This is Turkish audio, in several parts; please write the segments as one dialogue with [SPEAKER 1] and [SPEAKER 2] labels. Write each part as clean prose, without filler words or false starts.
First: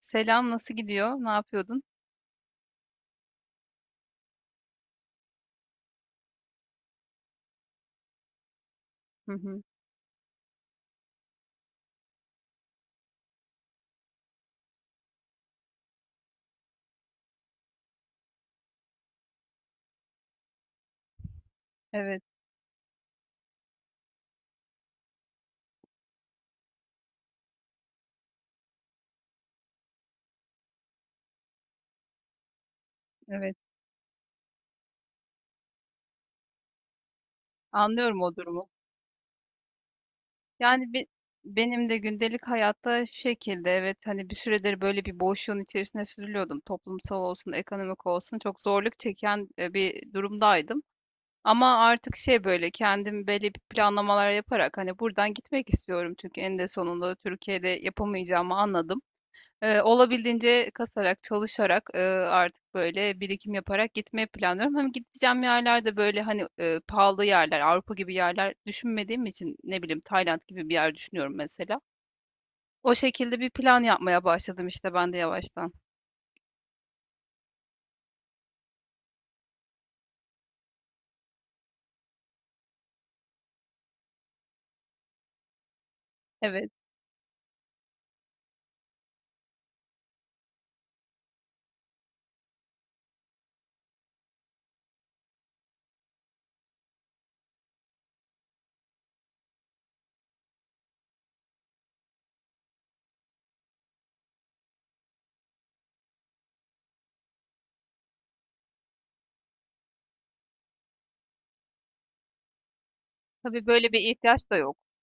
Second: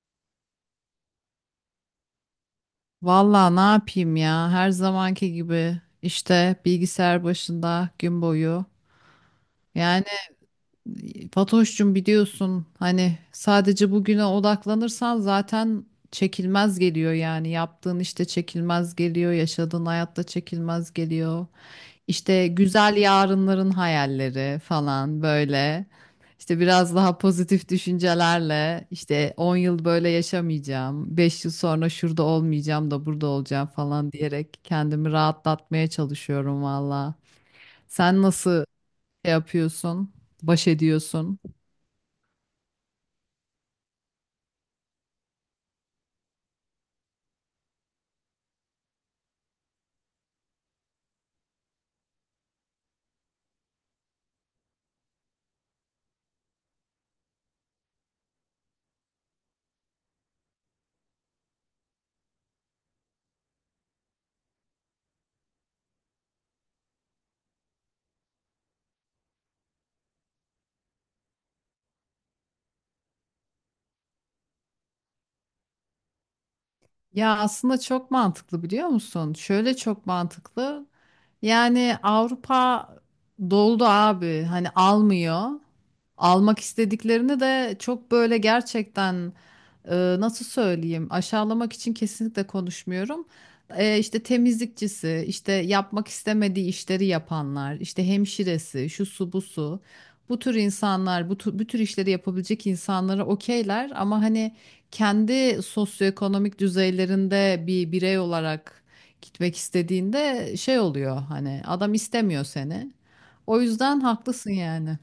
[SPEAKER 1] Selam, nasıl gidiyor? Ne yapıyordun?
[SPEAKER 2] Vallahi ne yapayım ya, her zamanki gibi işte bilgisayar başında gün boyu.
[SPEAKER 1] Hı hı.
[SPEAKER 2] Yani Fatoş'cum, biliyorsun hani sadece bugüne odaklanırsan zaten çekilmez geliyor, yani yaptığın işte çekilmez geliyor, yaşadığın hayatta çekilmez geliyor.
[SPEAKER 1] Evet,
[SPEAKER 2] İşte güzel yarınların hayalleri falan böyle. İşte biraz daha pozitif düşüncelerle, işte 10 yıl böyle yaşamayacağım, 5 yıl sonra şurada olmayacağım da burada
[SPEAKER 1] evet.
[SPEAKER 2] olacağım falan diyerek kendimi rahatlatmaya çalışıyorum valla.
[SPEAKER 1] Anlıyorum
[SPEAKER 2] Sen
[SPEAKER 1] o
[SPEAKER 2] nasıl
[SPEAKER 1] durumu.
[SPEAKER 2] şey yapıyorsun, baş
[SPEAKER 1] Yani
[SPEAKER 2] ediyorsun?
[SPEAKER 1] benim de gündelik hayatta şu şekilde evet hani bir süredir böyle bir boşluğun içerisine sürülüyordum. Toplumsal olsun, ekonomik olsun çok zorluk çeken bir durumdaydım. Ama artık şey böyle kendim belli bir planlamalar yaparak hani buradan gitmek istiyorum çünkü en de sonunda Türkiye'de yapamayacağımı anladım. Olabildiğince kasarak, çalışarak, artık böyle birikim yaparak gitmeyi planlıyorum. Hem gideceğim yerler de böyle hani pahalı yerler, Avrupa gibi yerler düşünmediğim için ne bileyim Tayland gibi bir yer düşünüyorum mesela. O şekilde bir plan yapmaya başladım işte ben de yavaştan.
[SPEAKER 2] Ya aslında çok mantıklı, biliyor musun? Şöyle çok mantıklı. Yani Avrupa doldu abi. Hani almıyor. Almak
[SPEAKER 1] Evet.
[SPEAKER 2] istediklerini de çok böyle gerçekten, nasıl söyleyeyim? Aşağılamak için kesinlikle konuşmuyorum. İşte temizlikçisi, işte yapmak istemediği işleri yapanlar, işte hemşiresi, şu su bu su. Bu tür insanlar, bu tür, bu tür işleri yapabilecek insanlara okeyler, ama hani kendi sosyoekonomik düzeylerinde bir birey olarak gitmek istediğinde şey oluyor, hani adam istemiyor seni. O
[SPEAKER 1] Tabii böyle bir
[SPEAKER 2] yüzden
[SPEAKER 1] ihtiyaç
[SPEAKER 2] haklısın
[SPEAKER 1] da yok.
[SPEAKER 2] yani.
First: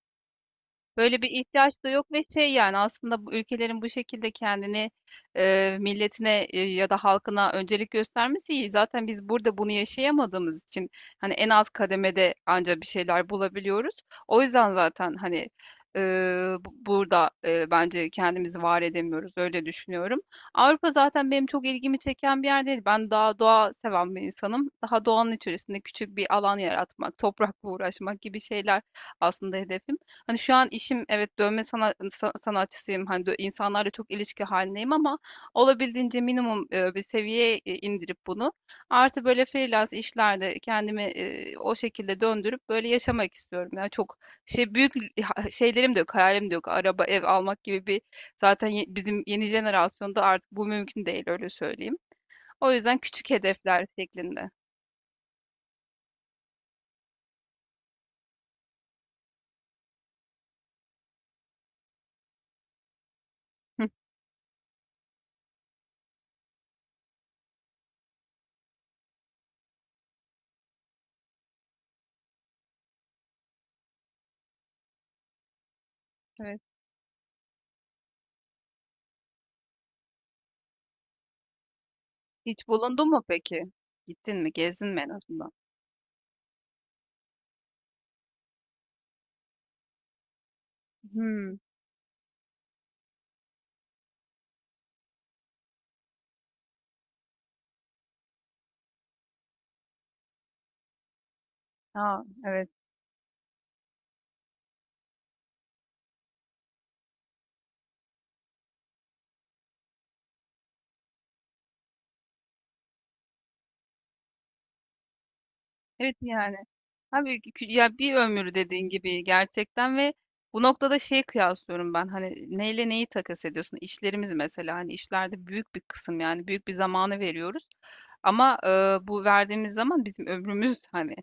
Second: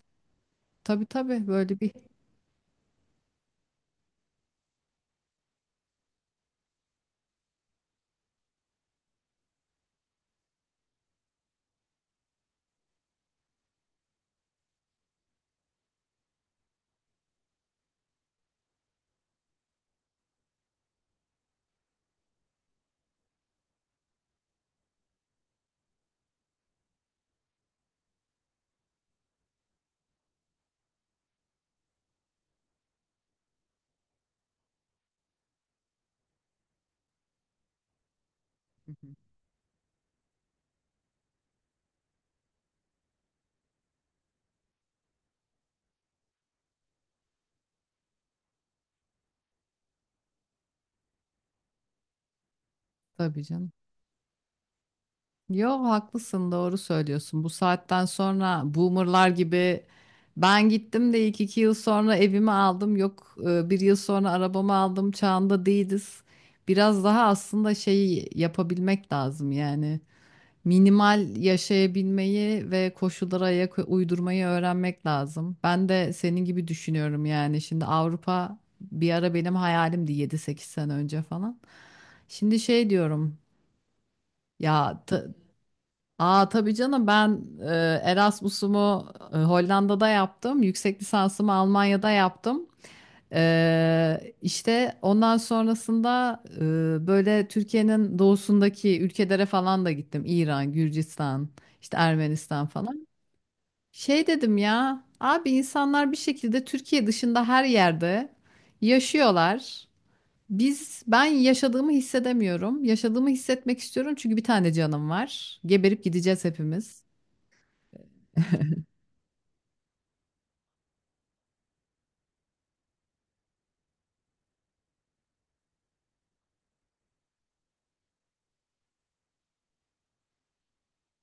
[SPEAKER 2] Tabii
[SPEAKER 1] Böyle bir
[SPEAKER 2] tabii,
[SPEAKER 1] ihtiyaç
[SPEAKER 2] böyle
[SPEAKER 1] da
[SPEAKER 2] bir.
[SPEAKER 1] yok ve şey yani aslında bu ülkelerin bu şekilde kendini milletine ya da halkına öncelik göstermesi iyi. Zaten biz burada bunu yaşayamadığımız için hani en alt kademede anca bir şeyler bulabiliyoruz. O yüzden zaten hani e, burada bence kendimizi var edemiyoruz, öyle düşünüyorum. Avrupa zaten benim çok ilgimi çeken bir yer değil. Ben daha doğa seven bir insanım. Daha doğanın içerisinde küçük bir alan yaratmak, toprakla uğraşmak gibi şeyler aslında hedefim. Hani şu an işim evet dövme sanatçısıyım. Hani insanlarla çok ilişki halindeyim ama olabildiğince minimum bir seviyeye indirip bunu
[SPEAKER 2] Hı hı.
[SPEAKER 1] artı böyle freelance işlerde kendimi o şekilde döndürüp böyle yaşamak istiyorum. Yani çok şey büyük şeylerim de yok, hayalim de yok. Araba, ev almak gibi bir zaten bizim yeni jenerasyonda artık bu mümkün değil, öyle söyleyeyim. O yüzden küçük
[SPEAKER 2] Tabii canım.
[SPEAKER 1] hedefler şeklinde.
[SPEAKER 2] Yok, haklısın, doğru söylüyorsun. Bu saatten sonra boomerlar gibi ben gittim de ilk 2 yıl sonra evimi aldım, yok bir
[SPEAKER 1] Hı,
[SPEAKER 2] yıl sonra arabamı aldım çağında değiliz. Biraz daha aslında şeyi yapabilmek lazım yani. Minimal yaşayabilmeyi ve koşullara ayak uydurmayı öğrenmek lazım. Ben de senin
[SPEAKER 1] evet.
[SPEAKER 2] gibi düşünüyorum yani. Şimdi Avrupa bir ara benim hayalimdi, 7-8 sene önce falan. Şimdi
[SPEAKER 1] Hiç
[SPEAKER 2] şey
[SPEAKER 1] bulundun mu
[SPEAKER 2] diyorum,
[SPEAKER 1] peki? Gittin mi? Gezdin mi
[SPEAKER 2] ya
[SPEAKER 1] en
[SPEAKER 2] ta,
[SPEAKER 1] azından?
[SPEAKER 2] aa, tabii canım, ben Erasmus'umu Hollanda'da yaptım. Yüksek lisansımı
[SPEAKER 1] Hmm.
[SPEAKER 2] Almanya'da yaptım. İşte ondan sonrasında böyle Türkiye'nin doğusundaki ülkelere falan da gittim. İran, Gürcistan, işte
[SPEAKER 1] Ha,
[SPEAKER 2] Ermenistan
[SPEAKER 1] evet.
[SPEAKER 2] falan. Şey dedim ya, abi insanlar bir şekilde Türkiye dışında her yerde yaşıyorlar. Biz, ben yaşadığımı hissedemiyorum. Yaşadığımı hissetmek istiyorum çünkü bir tane canım var. Geberip
[SPEAKER 1] Evet
[SPEAKER 2] gideceğiz
[SPEAKER 1] yani.
[SPEAKER 2] hepimiz.
[SPEAKER 1] Abi ya bir ömür, dediğin gibi gerçekten, ve bu noktada şeyi kıyaslıyorum ben, hani neyle neyi takas ediyorsun? İşlerimiz mesela, hani işlerde büyük bir kısım, yani büyük bir zamanı veriyoruz. Ama bu verdiğimiz zaman bizim ömrümüz hani,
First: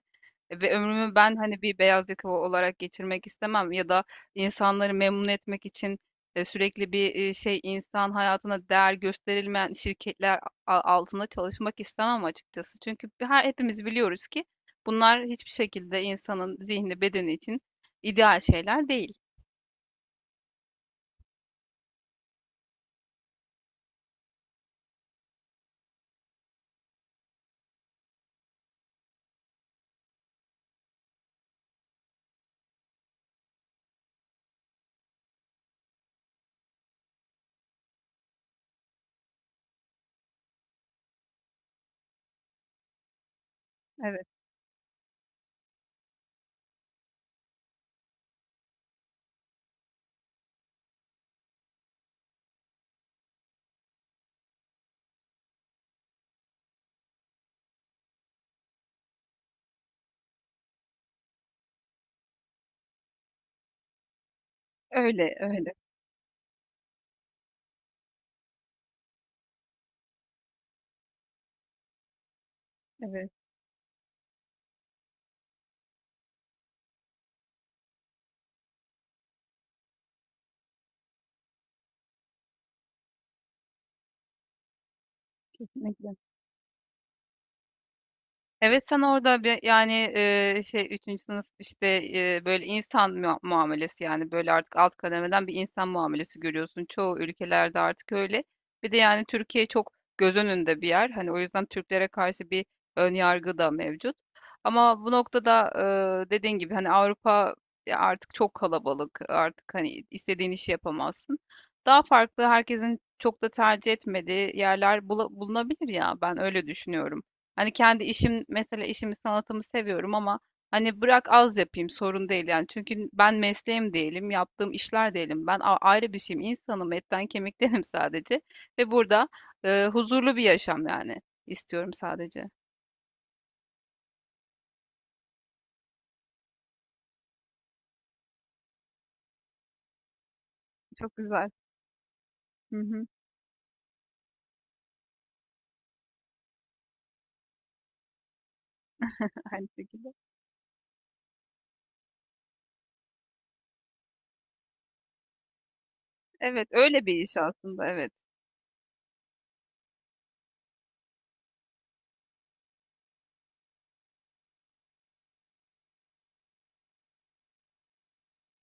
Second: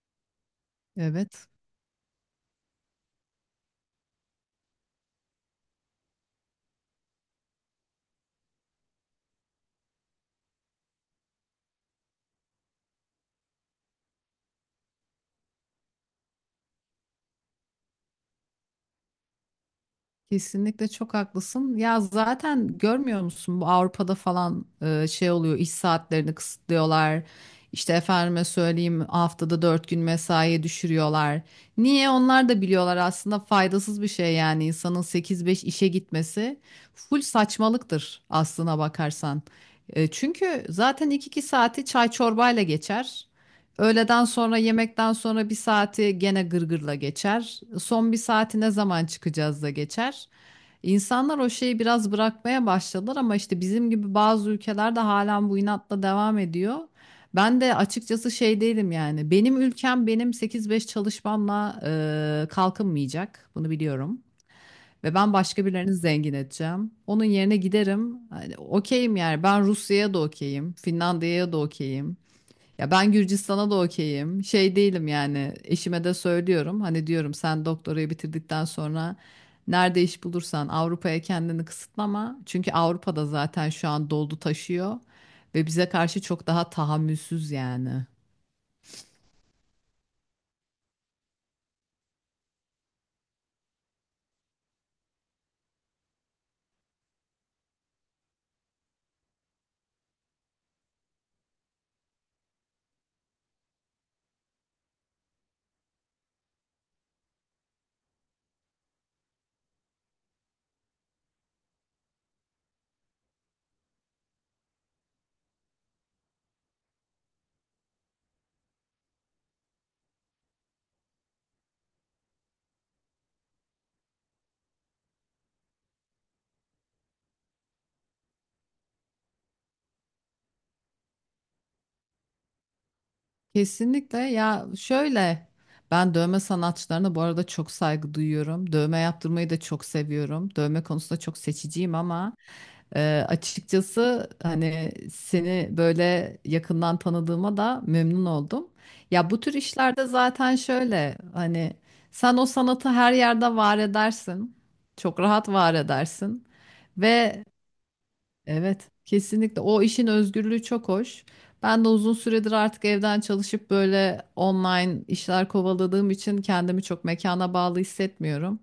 [SPEAKER 1] ve ömrümü ben
[SPEAKER 2] Evet.
[SPEAKER 1] hani bir beyaz yakalı olarak geçirmek istemem, ya da insanları memnun etmek için sürekli bir şey, insan hayatına değer gösterilmeyen şirketler altında çalışmak istemem açıkçası. Çünkü her hepimiz biliyoruz ki bunlar hiçbir şekilde insanın zihni, bedeni için ideal şeyler değil.
[SPEAKER 2] Kesinlikle çok haklısın. Ya zaten görmüyor musun, bu Avrupa'da falan şey oluyor, iş saatlerini kısıtlıyorlar. İşte efendime söyleyeyim, haftada 4 gün mesaiye düşürüyorlar. Niye? Onlar da biliyorlar aslında faydasız bir şey, yani insanın 8-5 işe gitmesi full saçmalıktır aslına bakarsan. E, çünkü zaten iki saati çay çorbayla geçer. Öğleden
[SPEAKER 1] Evet,
[SPEAKER 2] sonra yemekten sonra bir saati gene gırgırla geçer. Son bir saati ne zaman çıkacağız da geçer. İnsanlar o şeyi biraz bırakmaya başladılar ama işte bizim gibi bazı ülkelerde halen bu inatla devam ediyor. Ben de açıkçası şey değilim yani. Benim ülkem benim 8-5 çalışmamla kalkınmayacak. Bunu biliyorum. Ve ben
[SPEAKER 1] öyle,
[SPEAKER 2] başka
[SPEAKER 1] öyle.
[SPEAKER 2] birilerini zengin edeceğim. Onun yerine giderim. Hani okeyim yani. Ben Rusya'ya da okeyim. Finlandiya'ya da okeyim. Ya ben
[SPEAKER 1] Evet,
[SPEAKER 2] Gürcistan'a da okeyim. Şey değilim yani, eşime de söylüyorum. Hani diyorum, sen doktorayı bitirdikten sonra nerede iş bulursan Avrupa'ya kendini kısıtlama. Çünkü Avrupa'da zaten şu an doldu taşıyor ve bize
[SPEAKER 1] kesinlikle.
[SPEAKER 2] karşı çok daha tahammülsüz yani.
[SPEAKER 1] Evet, sen orada bir yani şey 3. sınıf işte böyle insan muamelesi, yani böyle artık alt kademeden bir insan muamelesi görüyorsun. Çoğu ülkelerde artık öyle. Bir de yani Türkiye çok göz önünde bir yer. Hani o yüzden Türklere karşı bir ön yargı da mevcut. Ama bu noktada dediğin gibi hani Avrupa ya artık çok kalabalık. Artık hani istediğin işi yapamazsın. Daha farklı, herkesin çok da tercih etmediği yerler bulunabilir ya, ben öyle düşünüyorum. Hani kendi işim mesela, işimi sanatımı seviyorum ama hani bırak az yapayım, sorun değil yani. Çünkü ben mesleğim değilim, yaptığım işler değilim. Ben ayrı bir şeyim, insanım, etten kemiktenim sadece. Ve burada huzurlu bir yaşam yani istiyorum sadece.
[SPEAKER 2] Kesinlikle, ya şöyle, ben dövme sanatçılarına bu arada çok saygı duyuyorum. Dövme yaptırmayı da çok seviyorum. Dövme
[SPEAKER 1] Çok
[SPEAKER 2] konusunda çok
[SPEAKER 1] güzel.
[SPEAKER 2] seçiciyim, ama
[SPEAKER 1] Hı hı,
[SPEAKER 2] Açıkçası hani seni böyle yakından tanıdığıma da memnun oldum. Ya bu tür
[SPEAKER 1] aynı
[SPEAKER 2] işlerde
[SPEAKER 1] şekilde.
[SPEAKER 2] zaten şöyle hani sen o sanatı her yerde var edersin. Çok rahat var edersin.
[SPEAKER 1] Evet, öyle bir iş
[SPEAKER 2] Ve
[SPEAKER 1] aslında, evet.
[SPEAKER 2] evet, kesinlikle. O işin özgürlüğü çok hoş. Ben de uzun süredir artık evden çalışıp böyle online işler kovaladığım için kendimi çok mekana bağlı hissetmiyorum.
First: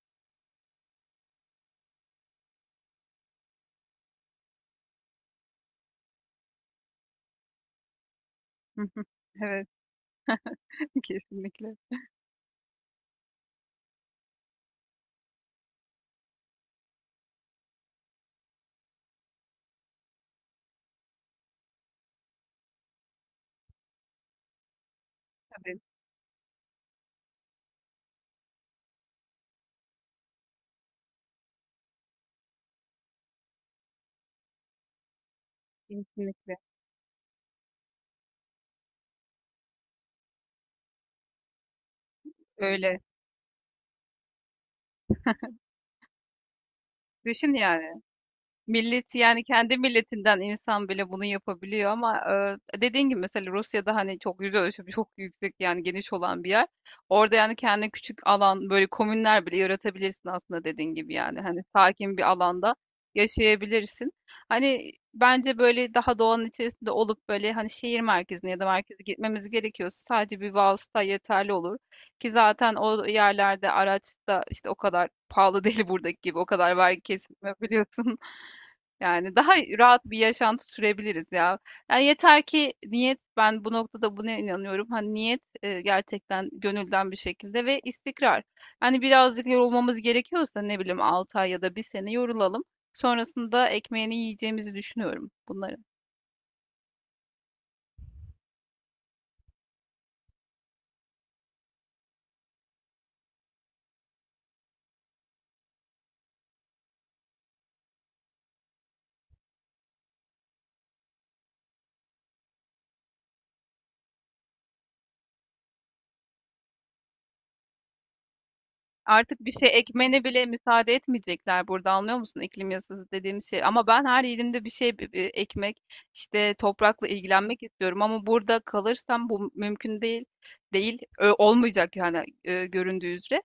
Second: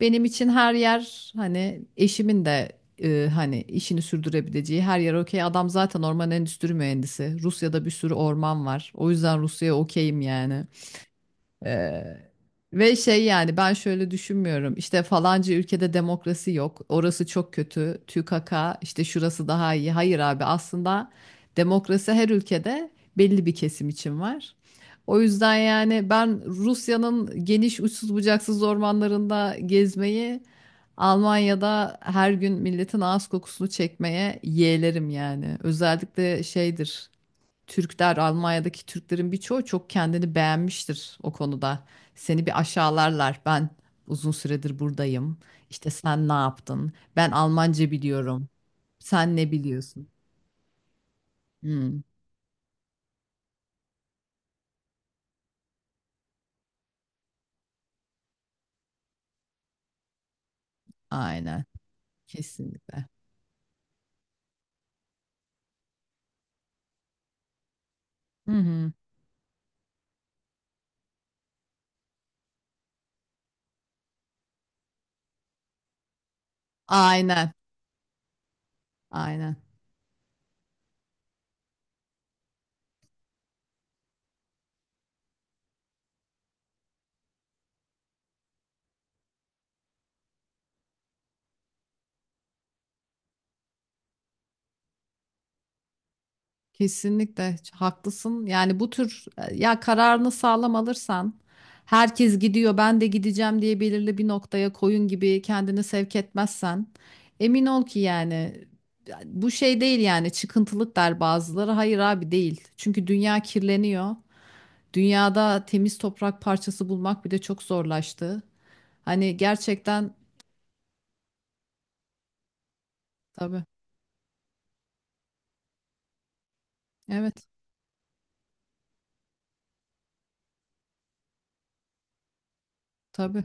[SPEAKER 2] Benim için her yer, hani eşimin de hani işini sürdürebileceği her yer okey. Adam zaten orman endüstri mühendisi. Rusya'da bir sürü orman var. O yüzden
[SPEAKER 1] Evet,
[SPEAKER 2] Rusya'ya okeyim yani.
[SPEAKER 1] kesinlikle.
[SPEAKER 2] Ee, ve şey, yani ben şöyle düşünmüyorum. İşte falanca ülkede demokrasi yok. Orası çok kötü. TÜKAKA, işte şurası daha iyi. Hayır abi, aslında demokrasi her ülkede belli bir kesim için var. O yüzden
[SPEAKER 1] Tabii,
[SPEAKER 2] yani ben Rusya'nın geniş, uçsuz bucaksız ormanlarında gezmeyi Almanya'da her gün milletin ağız kokusunu çekmeye yeğlerim yani. Özellikle
[SPEAKER 1] kesinlikle.
[SPEAKER 2] şeydir. Türkler, Almanya'daki Türklerin birçoğu çok kendini beğenmiştir o konuda. Seni bir
[SPEAKER 1] Öyle.
[SPEAKER 2] aşağılarlar. Ben uzun süredir buradayım. İşte sen ne yaptın? Ben
[SPEAKER 1] Düşün
[SPEAKER 2] Almanca
[SPEAKER 1] yani.
[SPEAKER 2] biliyorum.
[SPEAKER 1] Millet
[SPEAKER 2] Sen
[SPEAKER 1] yani,
[SPEAKER 2] ne
[SPEAKER 1] kendi
[SPEAKER 2] biliyorsun?
[SPEAKER 1] milletinden insan bile bunu yapabiliyor
[SPEAKER 2] Hmm,
[SPEAKER 1] ama dediğin gibi mesela Rusya'da hani çok yüz ölçümü çok yüksek, yani geniş olan bir yer. Orada yani kendi küçük alan, böyle komünler bile yaratabilirsin aslında, dediğin gibi, yani hani
[SPEAKER 2] aynen.
[SPEAKER 1] sakin bir alanda
[SPEAKER 2] Kesinlikle.
[SPEAKER 1] yaşayabilirsin. Hani bence böyle daha doğanın içerisinde olup, böyle hani şehir merkezine
[SPEAKER 2] Hı
[SPEAKER 1] ya da
[SPEAKER 2] hı.
[SPEAKER 1] merkeze gitmemiz gerekiyorsa sadece bir vasıta yeterli olur. Ki zaten o yerlerde araç da işte o kadar pahalı değil, buradaki gibi o kadar vergi
[SPEAKER 2] Aynen.
[SPEAKER 1] kesilmiyor, biliyorsun. Yani daha
[SPEAKER 2] Aynen.
[SPEAKER 1] rahat bir yaşantı sürebiliriz ya. Yani yeter ki niyet, ben bu noktada buna inanıyorum. Hani niyet gerçekten gönülden bir şekilde, ve istikrar. Hani birazcık yorulmamız gerekiyorsa, ne bileyim 6 ay ya da bir sene yorulalım. Sonrasında ekmeğini yiyeceğimizi düşünüyorum bunların.
[SPEAKER 2] Kesinlikle haklısın. Yani bu tür ya kararını sağlam alırsan, herkes gidiyor ben de gideceğim diye belirli bir noktaya koyun gibi kendini sevk etmezsen, emin ol ki yani bu şey değil yani, çıkıntılık der bazıları. Hayır abi, değil. Çünkü dünya kirleniyor. Dünyada temiz toprak parçası bulmak bile çok zorlaştı. Hani
[SPEAKER 1] Artık bir şey
[SPEAKER 2] gerçekten,
[SPEAKER 1] ekmene bile müsaade etmeyecekler burada, anlıyor musun, iklim yasası dediğim şey.
[SPEAKER 2] tabii.
[SPEAKER 1] Ama ben her yerimde bir şey ekmek işte, toprakla
[SPEAKER 2] Evet,
[SPEAKER 1] ilgilenmek istiyorum ama burada kalırsam bu mümkün değil, olmayacak yani göründüğü üzere.
[SPEAKER 2] tabii.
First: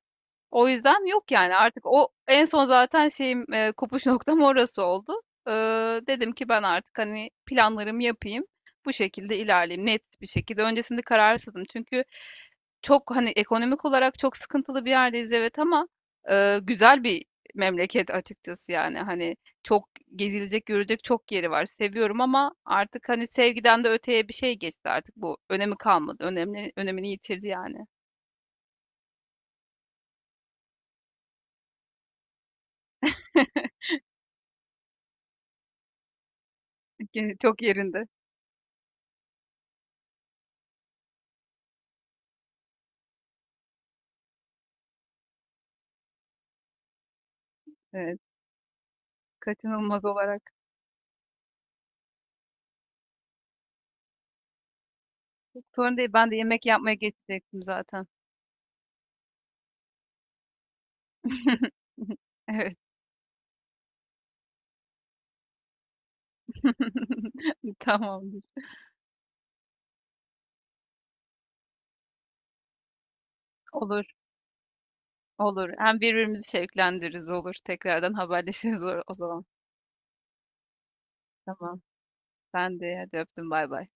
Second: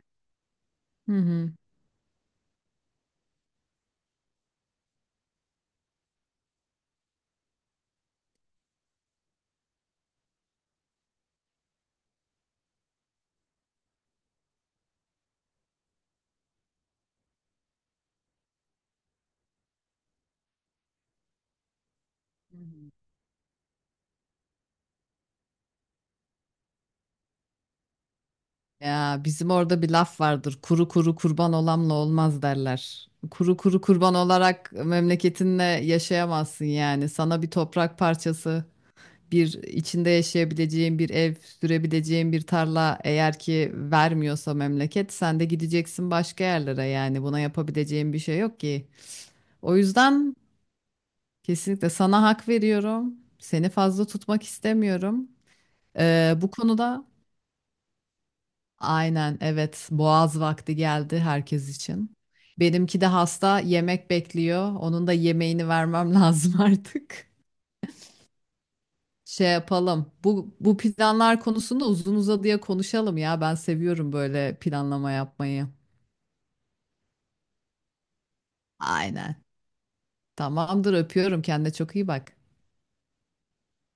[SPEAKER 1] O yüzden
[SPEAKER 2] Hı
[SPEAKER 1] yok
[SPEAKER 2] hı.
[SPEAKER 1] yani, artık o en son zaten şeyim kopuş noktam orası oldu. Ee, Dedim ki ben artık hani planlarımı yapayım. Bu şekilde ilerleyeyim net bir şekilde. Öncesinde kararsızdım çünkü çok hani ekonomik olarak çok sıkıntılı bir yerdeyiz, evet, ama güzel bir memleket açıkçası, yani hani çok gezilecek görecek çok yeri var, seviyorum, ama artık hani sevgiden de öteye bir şey geçti, artık bu önemi kalmadı, önemini yitirdi yani.
[SPEAKER 2] Ya bizim orada bir laf vardır. Kuru kuru kurban olanla olmaz derler. Kuru kuru kurban olarak memleketinle yaşayamazsın yani. Sana bir
[SPEAKER 1] Çok
[SPEAKER 2] toprak
[SPEAKER 1] yerinde.
[SPEAKER 2] parçası, bir içinde yaşayabileceğin bir ev, sürebileceğin bir tarla eğer ki vermiyorsa memleket, sen de gideceksin başka yerlere yani. Buna yapabileceğin bir
[SPEAKER 1] Evet.
[SPEAKER 2] şey yok ki. O
[SPEAKER 1] Kaçınılmaz
[SPEAKER 2] yüzden
[SPEAKER 1] olarak.
[SPEAKER 2] kesinlikle sana hak veriyorum. Seni fazla tutmak istemiyorum.
[SPEAKER 1] Sorun değil, ben de
[SPEAKER 2] Bu
[SPEAKER 1] yemek yapmaya
[SPEAKER 2] konuda,
[SPEAKER 1] geçecektim zaten.
[SPEAKER 2] aynen, evet, boğaz vakti geldi herkes için.
[SPEAKER 1] Evet.
[SPEAKER 2] Benimki de hasta, yemek bekliyor. Onun da yemeğini vermem lazım artık.
[SPEAKER 1] Tamamdır.
[SPEAKER 2] Şey yapalım. Bu planlar konusunda uzun uzadıya konuşalım ya. Ben
[SPEAKER 1] Olur,
[SPEAKER 2] seviyorum böyle planlama yapmayı.
[SPEAKER 1] olur. Hem birbirimizi şevklendiririz, olur. Tekrardan haberleşiriz o
[SPEAKER 2] Aynen.
[SPEAKER 1] zaman.
[SPEAKER 2] Tamamdır, öpüyorum. Kendine
[SPEAKER 1] Tamam.
[SPEAKER 2] çok iyi bak.
[SPEAKER 1] Ben de hadi öptüm, bay bay.